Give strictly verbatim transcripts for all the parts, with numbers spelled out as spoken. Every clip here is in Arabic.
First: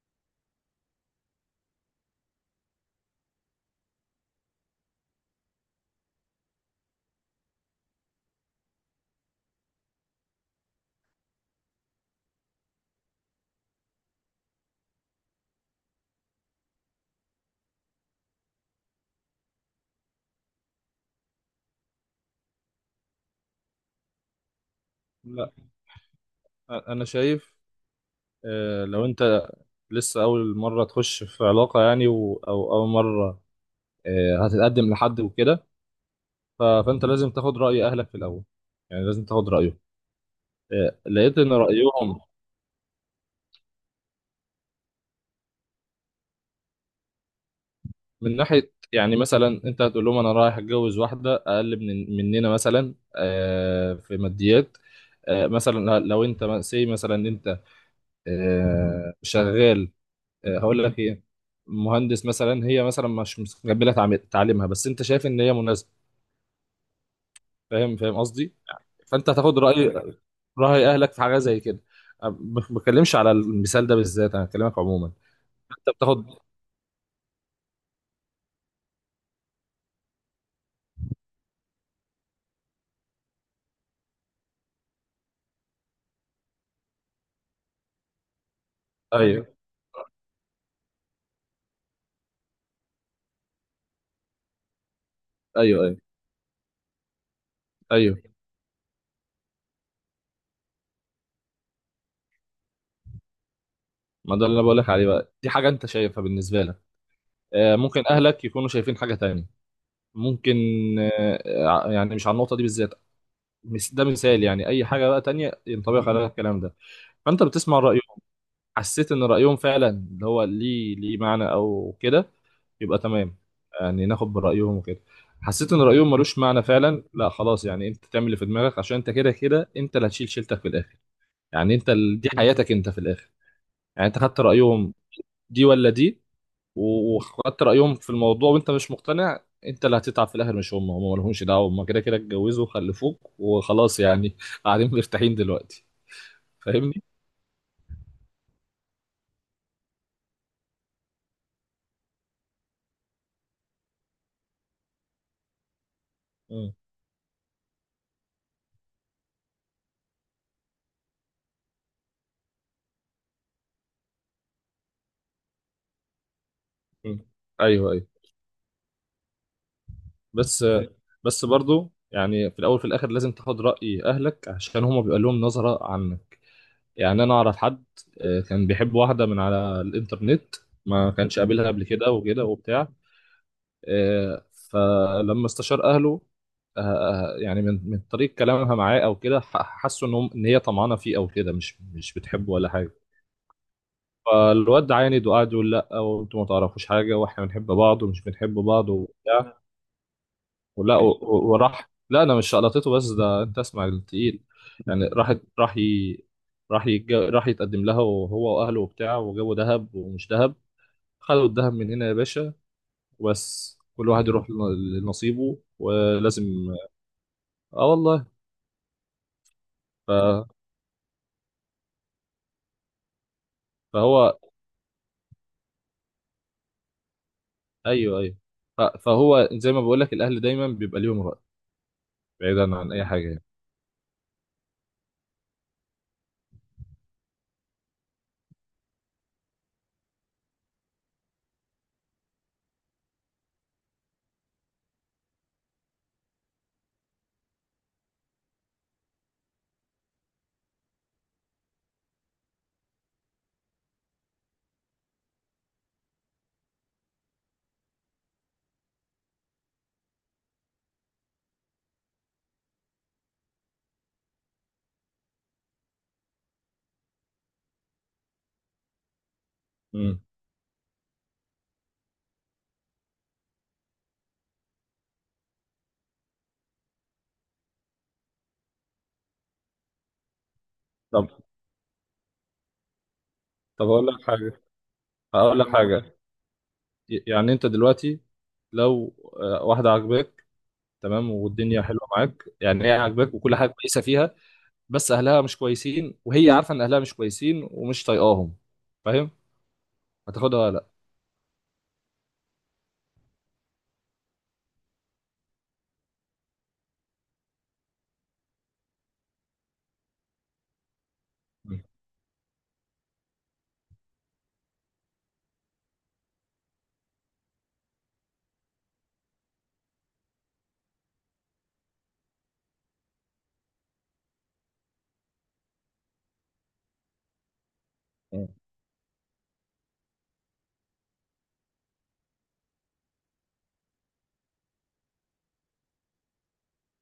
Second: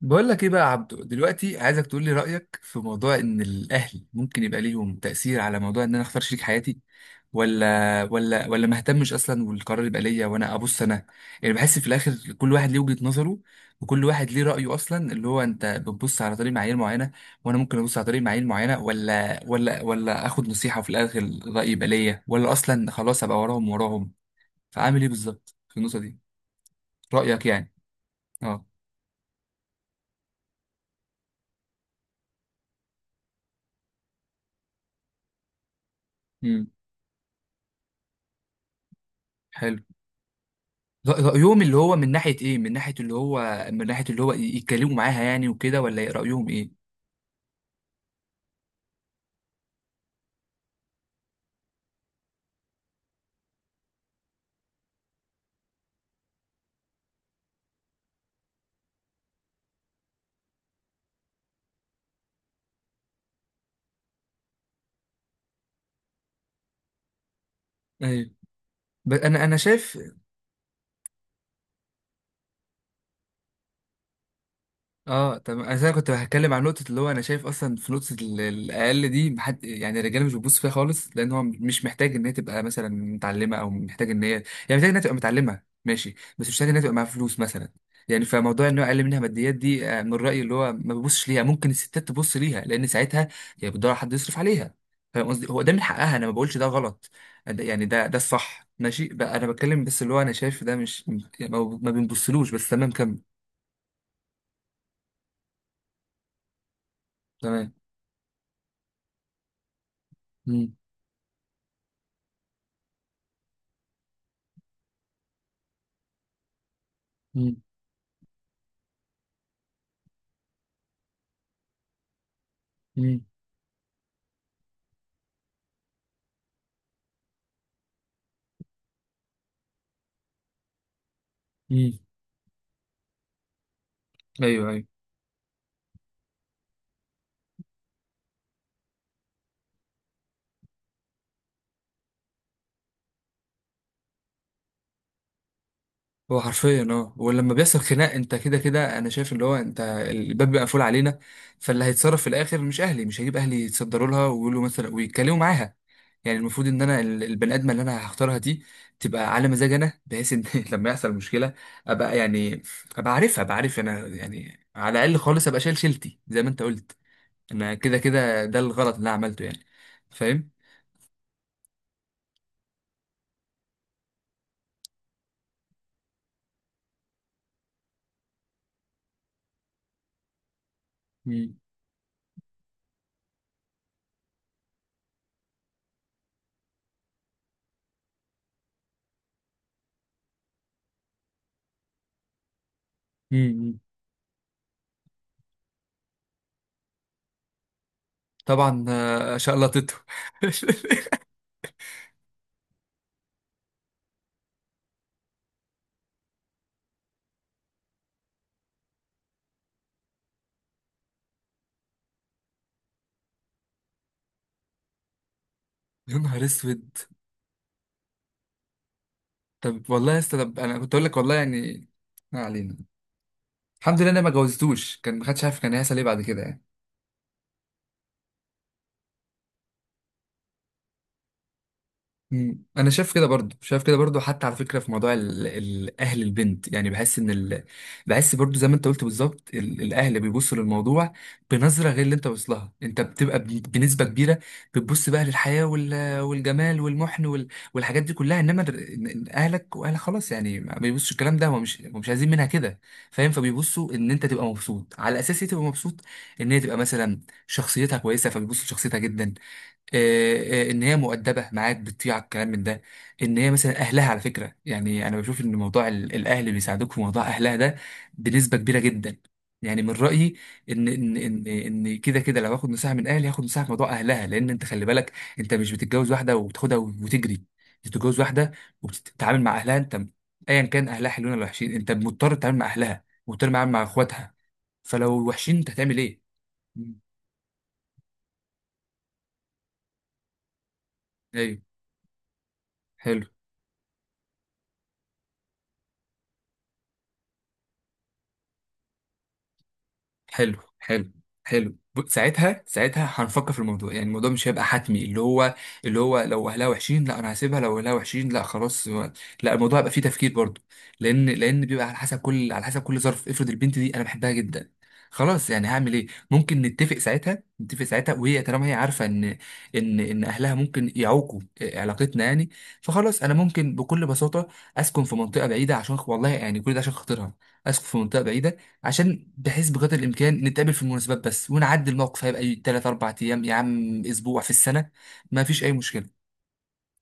بقول لك ايه بقى يا عبدو. دلوقتي عايزك تقول لي رأيك في موضوع ان الاهل ممكن يبقى ليهم تأثير على موضوع ان انا اختار شريك حياتي، ولا ولا ولا ما اهتمش اصلا والقرار يبقى ليا وانا ابص انا يعني بحس في الاخر كل واحد ليه وجهة نظره وكل واحد ليه رأيه اصلا. اللي هو انت بتبص على طريق معايير معينة وانا ممكن ابص على طريق معايير معينة، ولا ولا ولا اخد نصيحة وفي الاخر الرأي يبقى ليا، ولا اصلا خلاص ابقى وراهم وراهم. فعامل ايه لا. بالظبط في النقطة دي؟ انا رأيك شايف. يعني. اه. آه، لو انت لسه اول مره تخش في علاقه يعني و- او اول مره آه، هتتقدم لحد وكده. ف- امم. فانت لازم تاخد راي اهلك في الاول، يعني لازم تاخد رايه. حلو. آه، رأ- لقيت ان رأيهم اللي هو من رايهم ناحية ايه؟ من ناحية اللي هو، من ناحية اللي هو يتكلموا معاها يعني وكده، ولا رأيهم ايه؟ من ناحيه، يعني مثلا انت هتقول لهم انا رايح اتجوز واحده اقل من مننا، مثلا آه، في ماديات. آه، مثلا لو انت سي، مثلا انت آه، شغال. آه، هقول لك ايه، مهندس مثلا، هي مثلا مش مستقبله تعم- تعليمها، بس انت شايف ان هي مناسبه. فاهم، فاهم ايوه. قصدي. ب- فانت انا انا هتاخد راي شايف. راي اهلك في حاجه زي كده. أنا ما بتكلمش على المثال ده بالذات، انا بكلمك عموما. اه طب انت انا كنت بتاخد. هتكلم عن نقطه اللي هو انا شايف اصلا في نقطه ال- الاقل دي محد يعني، الرجاله مش بتبص فيها خالص لان هو مش محتاج ان هي تبقى مثلا متعلمه، او محتاج ان هي يعني محتاج انها تبقى متعلمه ماشي، بس مش محتاج انها تبقى معاها فلوس مثلا يعني. فموضوع ان هو اقل منها ايوه، ماديات دي، آه، من رايي اللي هو ما ببصش ليها. ممكن الستات تبص ليها لان ساعتها هي بتدور على حد يصرف عليها. فاهم قصدي؟ هو ده من ايوه، ايوه، حقها، انا ما بقولش ده غلط. ده- يعني ده ده ايوه. الصح. ماشي بقى انا بتكلم بس اللي هو انا شايف ده مش يعني ما ما بنبصلوش. بس تمام كمل. ما ده اللي انا بقول لك عليه بقى، دي حاجه انت شايفها بالنسبه لك. تمام. آه، ممكن اهلك يكونوا شايفين حاجه تانية. ممكن. آه، آه، يعني مش على النقطه دي بالذات. مس- ده مثال، يعني اي حاجه بقى تانية ينطبق عليها الكلام ده. فانت مم. بتسمع رايهم. حسيت ان رايهم فعلا اللي هو ليه ليه معنى او كده، يبقى مم. تمام، يعني ناخد برايهم وكده. حسيت ان رايهم ملوش معنى فعلا، لا خلاص، يعني انت تعمل اللي في دماغك عشان انت كده كده انت اللي هتشيل شيلتك في الاخر. يعني انت مم. ال- دي حياتك انت في الاخر. يعني انت خدت ايوه ايوه. رايهم دي ولا دي، و- وخدت رايهم في الموضوع وانت مش مقتنع، انت اللي هتتعب في الاخر مش هم، هم مالهمش دعوه، هم كده كده اتجوزوا وخلفوك وخلاص، يعني قاعدين مرتاحين دلوقتي. هو حرفيا فاهمني؟ اه، ولما بيحصل خناق انت كده كده انا شايف اللي هو انت الباب بيبقى مقفول علينا. فاللي هيتصرف في الاخر مش اهلي، مش هجيب اهلي يتصدروا لها ويقولوا مثلا ويتكلموا معاها. يعني المفروض مم. ان انا ال- البني ادمه اللي انا هختارها دي تبقى على مزاج انا، بحيث ان لما يحصل مشكله ابقى يعني ابقى عارفها، ابقى عارف انا يعني. على الاقل خالص ابقى شايل شيلتي زي ما انت قلت. مم. انا ايوه، كده ايوه. كده ده الغلط اللي انا عملته يعني. فاهم. بس بس برضو، يعني في الاول في الاخر لازم تاخد راي اهلك عشان هما بيبقى لهم نظره عنك. يعني انا اعرف حد، آه، كان بيحب واحده من على الانترنت، ما كانش مم. قابلها قبل كده وكده وبتاع. آه، فلما استشار اهله، آه، آه، يعني من من طريق كلامها معاه او كده، ح- حسوا ان هم- ان هي طمعانه فيه او كده، مش مش بتحبه ولا حاجه. مم. فالواد عاند وقعد يقول لا، وانتوا ما تعرفوش حاجه، واحنا بنحب بعض ومش بنحب طبعا. بعض آه، وبتاع. شقلطته. ولا و- و- وراح لا انا مش شقلطته، بس ده انت اسمع التقيل. يعني راح راح ي... راح يتج... راح يتقدم لها وهو واهله وبتاع، وجابوا دهب ومش دهب، خدوا الدهب من هنا يا باشا، وبس كل واحد يروح لن- لنصيبه يا ولازم. نهار اسود. اه والله. طب ف... والله يا اسطى، طب انا كنت اقول لك والله يعني. ما علينا. الحمد لله انا ما فهو جوزتوش، كان ما حدش عارف كان هيحصل ايه بعد كده يعني. ايوه، ايوه. ف... فهو زي ما بقول لك الاهل دايما بيبقى ليهم رأي، مم. بعيدا انا عن اي شايف كده حاجه يعني. برضو، شايف كده برضو. حتى على فكره في موضوع ال- ال- اهل البنت يعني بحس ان ال... بحس برضو زي ما انت قلت بالظبط، ال- الاهل بيبصوا للموضوع بنظره غير اللي انت واصلها. انت بتبقى ب- بنسبه كبيره بتبص بقى للحياه وال... والجمال والمحن وال... والحاجات دي كلها، انما در... إن- إن اهلك واهلك خلاص يعني ما بيبصوا الكلام ده، هو مش، هو مش عايزين منها كده. فاهم؟ فبيبصوا ان انت تبقى مبسوط. على اساس ايه تبقى مبسوط؟ ان هي تبقى مثلا شخصيتها كويسه، فبيبصوا لشخصيتها جدا. آه، آه، ان هي مؤدبه معاك، بتطيع الكلام من ده. ان هي مثلا اهلها، على فكره يعني انا بشوف ان موضوع ال- الاهل اللي بيساعدوك في موضوع اهلها ده بنسبه كبيره جدا، يعني من مم. رايي. ان ان ان ان كده كده لو هاخد نصيحه من اهلي هاخد نصيحه في موضوع اهلها. لان انت خلي بالك انت مش بتتجوز واحده وبتاخدها وتجري انت، بتتجوز واحده وبتتعامل مع اهلها انت. ايا كان اهلها طب حلوين ولا وحشين، انت مضطر تتعامل مع اهلها، مضطر تتعامل مع طب اقول لك اخواتها. حاجه، فلو وحشين هقول لك انت هتعمل حاجه. ايه؟ مم. يعني انت دلوقتي لو آه، واحده عاجباك، تمام، ايوه. والدنيا حلوه معاك، يعني هي حلو عاجباك وكل حاجه كويسه فيها، بس اهلها مش كويسين، وهي عارفه ان اهلها مش كويسين ومش طايقاهم، فاهم، حلو هتاخدها ولا لا؟ حلو حلو ب- ساعتها ساعتها هنفكر في الموضوع. يعني الموضوع مش هيبقى حتمي اللي هو، اللي هو لو اهلها وحشين لا انا هسيبها، لو اهلها وحشين لا خلاص. هو- لا الموضوع هيبقى فيه تفكير برضه، لان لان مم. بيبقى على حسب كل، على حسب كل ظرف. افرض البنت دي انا بحبها جدا، خلاص يعني هعمل ايه؟ ممكن نتفق ساعتها، نتفق ساعتها وهي طالما هي عارفه ان ان ان اهلها ممكن يعوقوا آه، علاقتنا يعني، فخلاص انا ممكن بكل بساطه اسكن في منطقه بعيده. عشان والله يعني كل ده عشان خاطرها، اسكن في منطقه مم. بعيده عشان بحيث بقدر الامكان نتقابل في المناسبات بس ونعدي. الموقف هيبقى ثلاثة اربعة ايام يا عم، اسبوع في السنه، ما فيش اي مشكله.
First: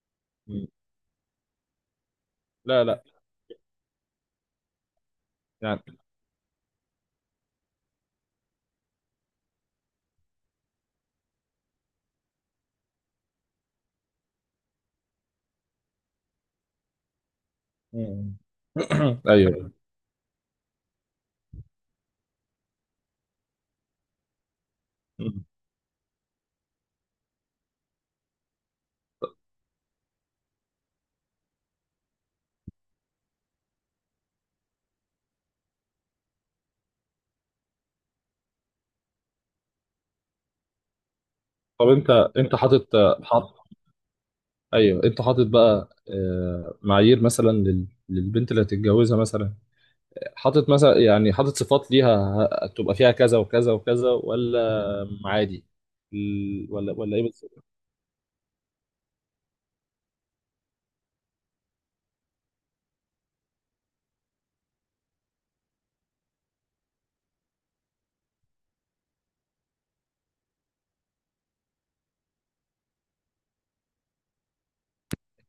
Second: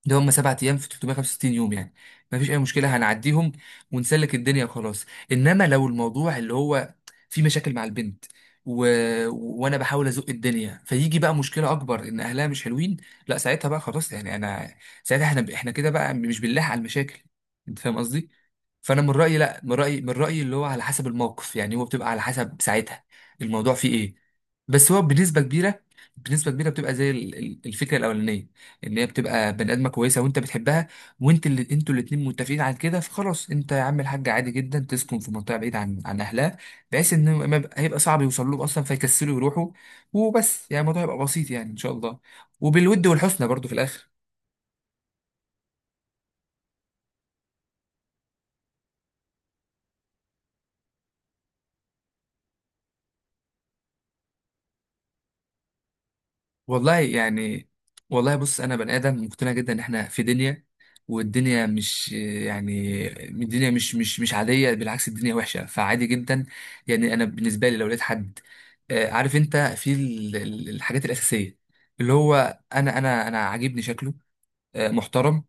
ده هم سبعة مم. ايام في تلتمية وخمسة وستين يوم يعني، مفيش اي لا، مشكله لا، هنعديهم ونسلك الدنيا وخلاص. انما يعني. لو الموضوع اللي هو في مشاكل مع البنت و... وانا بحاول ازق الدنيا، فيجي بقى مشكله اكبر ان اهلها مش حلوين. لا ساعتها بقى خلاص يعني انا، ساعتها احنا احنا كده بقى مش بنلاحق على المشاكل. انت فاهم قصدي؟ مم. فانا من رايي لا، ايوه. من رايي من رايي اللي هو على حسب الموقف. يعني هو بتبقى على حسب ساعتها الموضوع فيه ايه. بس هو بنسبه مم. كبيره، بنسبه كبيره بتبقى زي ال- ال- الفكره الاولانيه اللي هي بتبقى بني ادمه كويسه وانت بتحبها وانت اللي انتوا الاتنين متفقين على كده. فخلاص انت يا عم الحاج عادي جدا تسكن في منطقه بعيده عن عن اهلها، بحيث ان ما يبقى- هيبقى صعب يوصل لهم اصلا فيكسلوا يروحوا وبس. يعني الموضوع هيبقى بسيط يعني ان طب شاء انت الله، انت حاطط وبالود والحسنى حاط برضو في الاخر. ايوه، انت حاطط بقى آه، معايير مثلا لل- للبنت اللي هتتجوزها مثلا، حاطط مثلا، يعني حاطط صفات ليها، ه- تبقى فيها كذا وكذا وكذا ولا عادي، ال- ولا والله ولا ايه يعني، بالظبط؟ والله بص انا بني ادم مقتنع جدا ان احنا في دنيا، والدنيا مش يعني الدنيا مش مش مش عاديه، بالعكس الدنيا وحشه. فعادي جدا يعني انا بالنسبه لي لو لقيت حد آه، عارف انت في ال- ال- الحاجات الاساسيه اللي هو انا انا انا عاجبني شكله، آه، محترم،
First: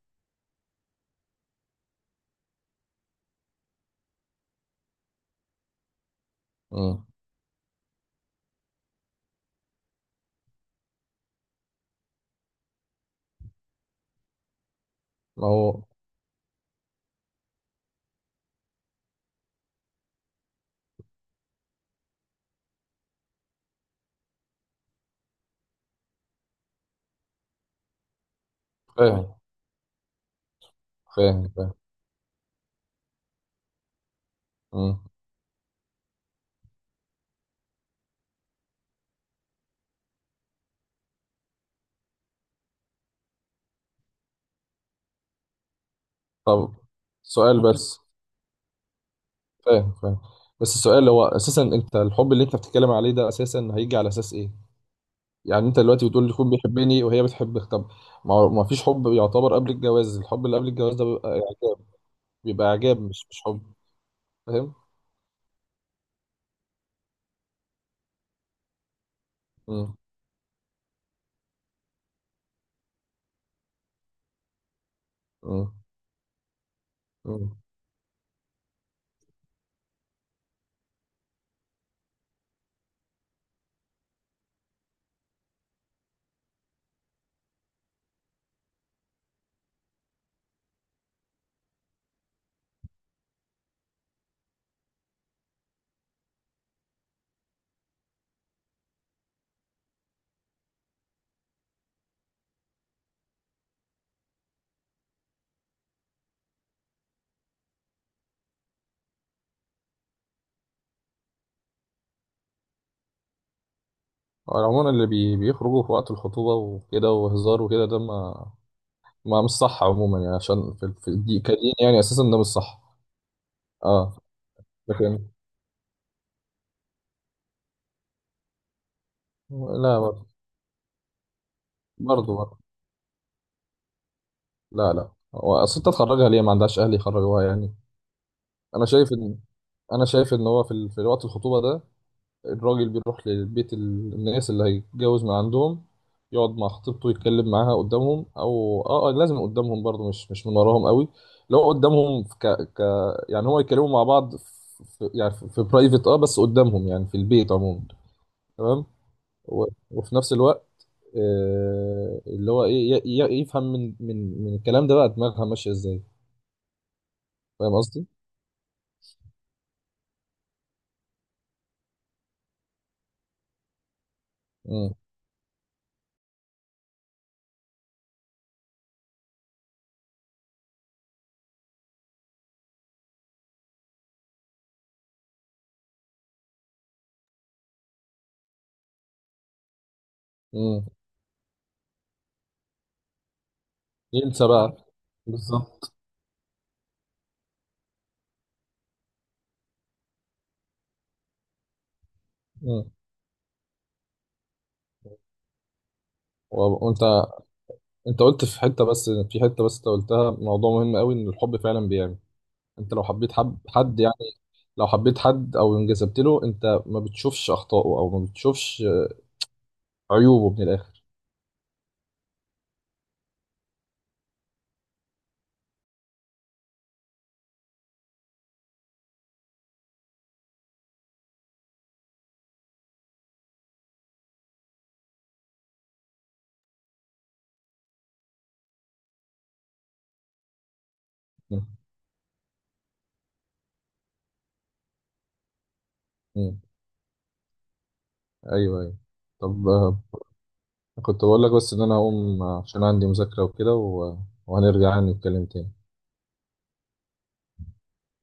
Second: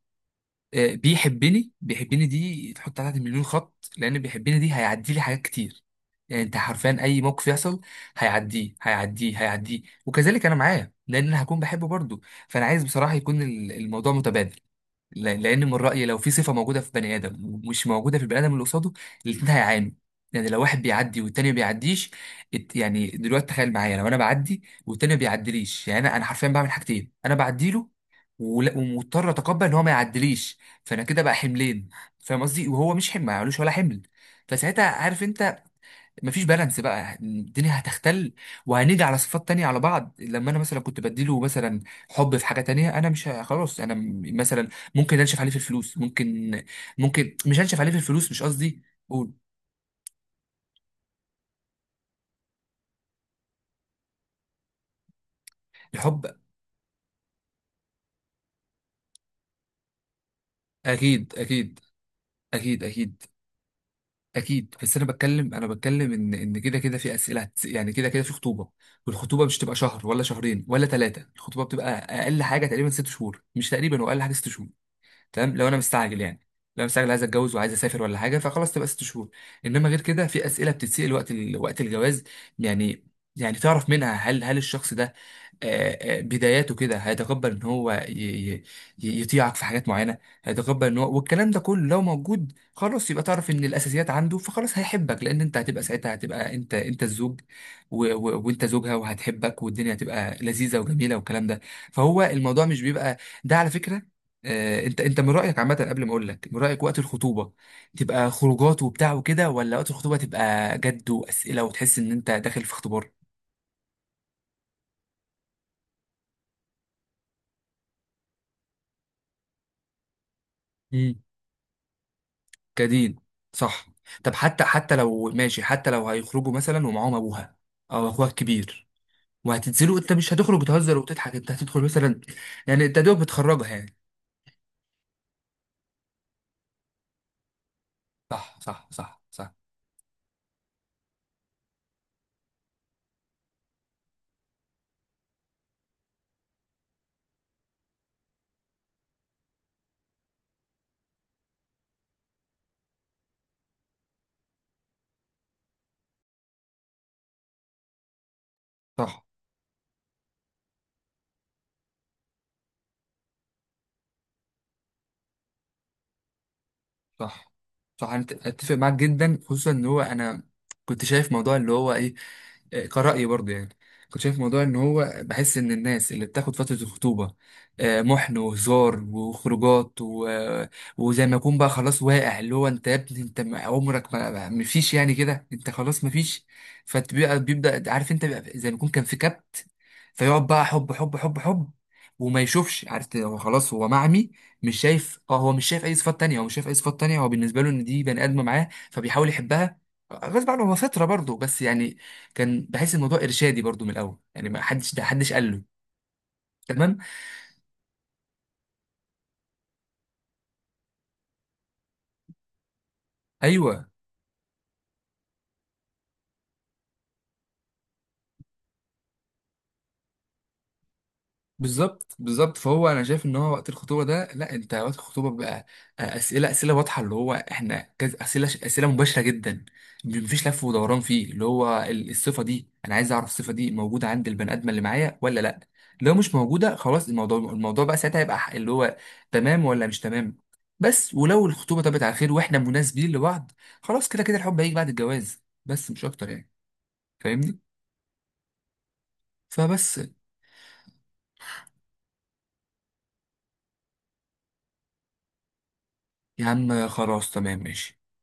آه، بيحبني بيحبني دي تحط عليها مليون خط، لان بيحبني دي هيعدي لي حاجات كتير. يعني انت حرفيا مم. اي موقف يحصل هيعديه هيعديه هيعديه، وكذلك انا معاه لان انا هكون بحبه برضه. فانا عايز بصراحه يكون ال- الموضوع متبادل. ل- ما لان من هو، رايي لو في صفه موجوده في بني ادم ومش موجوده في البني ادم اللي قصاده، الاثنين هيعانوا. يعني لو واحد بيعدي والتاني ما بيعديش، الت- يعني دلوقتي تخيل معايا لو انا بعدي والتاني ما بيعديليش، يعني انا انا حرفيا بعمل حاجتين، انا بعدي له ولا- ومضطر فاهم، اتقبل ان هو ما يعديليش. فانا كده بقى فاهم، فاهم. حملين. فاهم قصدي؟ وهو مش حمل، ما يعملوش ولا حمل. فساعتها مم. عارف انت مفيش بالانس بقى، الدنيا هتختل. وهنيجي على صفات تانية على بعض، لما انا مثلا كنت بديله مثلا حب في حاجة تانية، انا مش ه- خلاص انا م- مثلا ممكن انشف عليه في الفلوس ممكن، طب ممكن مش سؤال انشف عليه في بس، الفلوس، مش قصدي. قول. فاهم، فاهم. بس السؤال هو اساسا انت الحب اللي انت بتتكلم عليه ده اساسا هيجي على اساس ايه؟ يعني انت دلوقتي بتقول الحب. لي يكون بيحبني وهي بتحبك، طب ما هو- ما فيش حب يعتبر قبل الجواز، الحب اللي قبل الجواز ده بيبقى اكيد اعجاب، اكيد. بيبقى اكيد اعجاب، اكيد مش مش حب. فاهم؟ اكيد بس انا بتكلم، انا بتكلم ان ان كده كده في اسئله هتس- يعني كده كده في خطوبه، والخطوبه مش تبقى امم. شهر ولا شهرين ولا ثلاثه. الخطوبه بتبقى اقل حاجه تقريبا ست شهور. مش تقريبا، واقل حاجه ست شهور. تمام لو امم. انا مستعجل يعني، لو انا مستعجل عايز امم. اتجوز وعايز اسافر ولا حاجه فخلاص تبقى ست شهور. انما غير كده في اسئله بتتسال وقت ال... وقت الجواز يعني، يعني تعرف منها هل، هل الشخص ده آه، آه، بداياته كده هيتقبل ان هو ي- ي- ي- يطيعك في حاجات معينه. هيتقبل ان هو، والكلام ده كله لو موجود خلاص يبقى تعرف ان الاساسيات عنده، فخلاص هيحبك. لان انت هتبقى ساعتها هتبقى انت، انت الزوج و... و... وانت زوجها وهتحبك، والدنيا هتبقى لذيذه وجميله والكلام ده. فهو الموضوع مش بيبقى ده، على فكره آه، انت انت من رايك عامه قبل ما اقول لك من رايك، وقت الخطوبه تبقى خروجات وبتاع وكده، ولا وقت الخطوبه تبقى جد واسئله وتحس ان انت داخل في اختبار؟ عموما اللي بي بيخرجوا في وقت الخطوبة وكده وهزار وكده ده، ما ما مش صح، عموما يعني عشان في, مم. في دي كدين، يعني اساسا ده مش صح. كدين. صح. اه. طب حتى، حتى لكن. لو ماشي، حتى لو هيخرجوا مثلا ومعاهم ابوها او اخوها الكبير وهتنزلوا، انت لا، مش هتخرج بتهزر وتضحك، انت هتدخل مثلا. برضه، برضه. يعني انت دوب بتخرجها يعني. لا، لا، هو اصل انت تخرجها ليه؟ ما عندهاش اهل يخرجوها يعني؟ صح انا صح شايف صح ان صح انا شايف ان هو في ال- في وقت الخطوبه ده الراجل بيروح لبيت ال- الناس اللي هيتجوز من عندهم، يقعد مع خطيبته يتكلم معاها قدامهم، او اه آه، لازم قدامهم برضه، مش مش من وراهم قوي. لو قدامهم في ك ك يعني هو يتكلموا مع بعض في في- يعني في برايفت، اه، بس قدامهم يعني، في البيت عموما، تمام. صح و- وفي نفس الوقت آه، اللي هو ايه ي- ي- يفهم من من من الكلام ده بقى دماغها ماشيه ازاي، صح فاهم قصدي؟ صح انا أت- اتفق معاك جدا، خصوصا ان هو انا كنت شايف موضوع اللي هو ايه، كرأيي برضه يعني. كنت شايف موضوع ان امم. هو بحس ان الناس اللي بتاخد فترة الخطوبة آه، محن وهزار وخروجات و... وزي ما يكون بقى خلاص واقع اللي هو، انت يا ابني انت ما- عمرك ما ما- مفيش يعني، كده انت خلاص مفيش. فبيبقى بيبدأ عارف انت، بيبقى زي ما يكون كان في كبت، فيقعد بقى امم. حب حب حب حب وما يشوفش. عارف هو خلاص هو معمي، ينسى مش بقى. شايف. اه هو مش شايف بالظبط. اي صفات تانية، هو مش شايف اي صفات تانية. هو بالنسبة له ان دي بني ادمة معاه فبيحاول يحبها غصب عنه، هو فطرة برضه بس يعني. كان امم. بحس الموضوع ارشادي برضو من الاول يعني، ما حدش، ده حدش قال له. و- تمام. وانت انت قلت في حته بس في حته بس انت قلتها موضوع مهم قوي، ان الحب فعلا بيعمي. انت لو حبيت حب ايوه. حد، يعني لو حبيت حد او انجذبت له انت ما بتشوفش اخطائه او ما بتشوفش عيوبه من الاخر. بالظبط بالظبط. فهو انا شايف ان هو وقت الخطوبه ده لا، انت وقت الخطوبه بقى آه، اسئله اسئله واضحه اللي هو احنا كذا، اسئله اسئله مباشره جدا، مفيش لف ودوران. فيه اللي هو ال- الصفه دي انا عايز اعرف الصفه دي موجوده عند البني ادم اللي معايا ولا لا؟ لو مش موجوده خلاص الموضوع، الموضوع بقى ساعتها يبقى ح- اللي هو تمام ولا مش تمام. بس ولو امم. الخطوبه طابت على خير واحنا مناسبين لبعض، خلاص كده كده الحب هيجي بعد الجواز بس، مش اكتر يعني. امم. فاهمني؟ ايوه، ايوه. طب فبس. كنت بقول لك، بس ان انا هقوم عشان عندي مذاكرة وكده، و... وهنرجع يعني نتكلم تاني. يا عم خلاص تمام ماشي.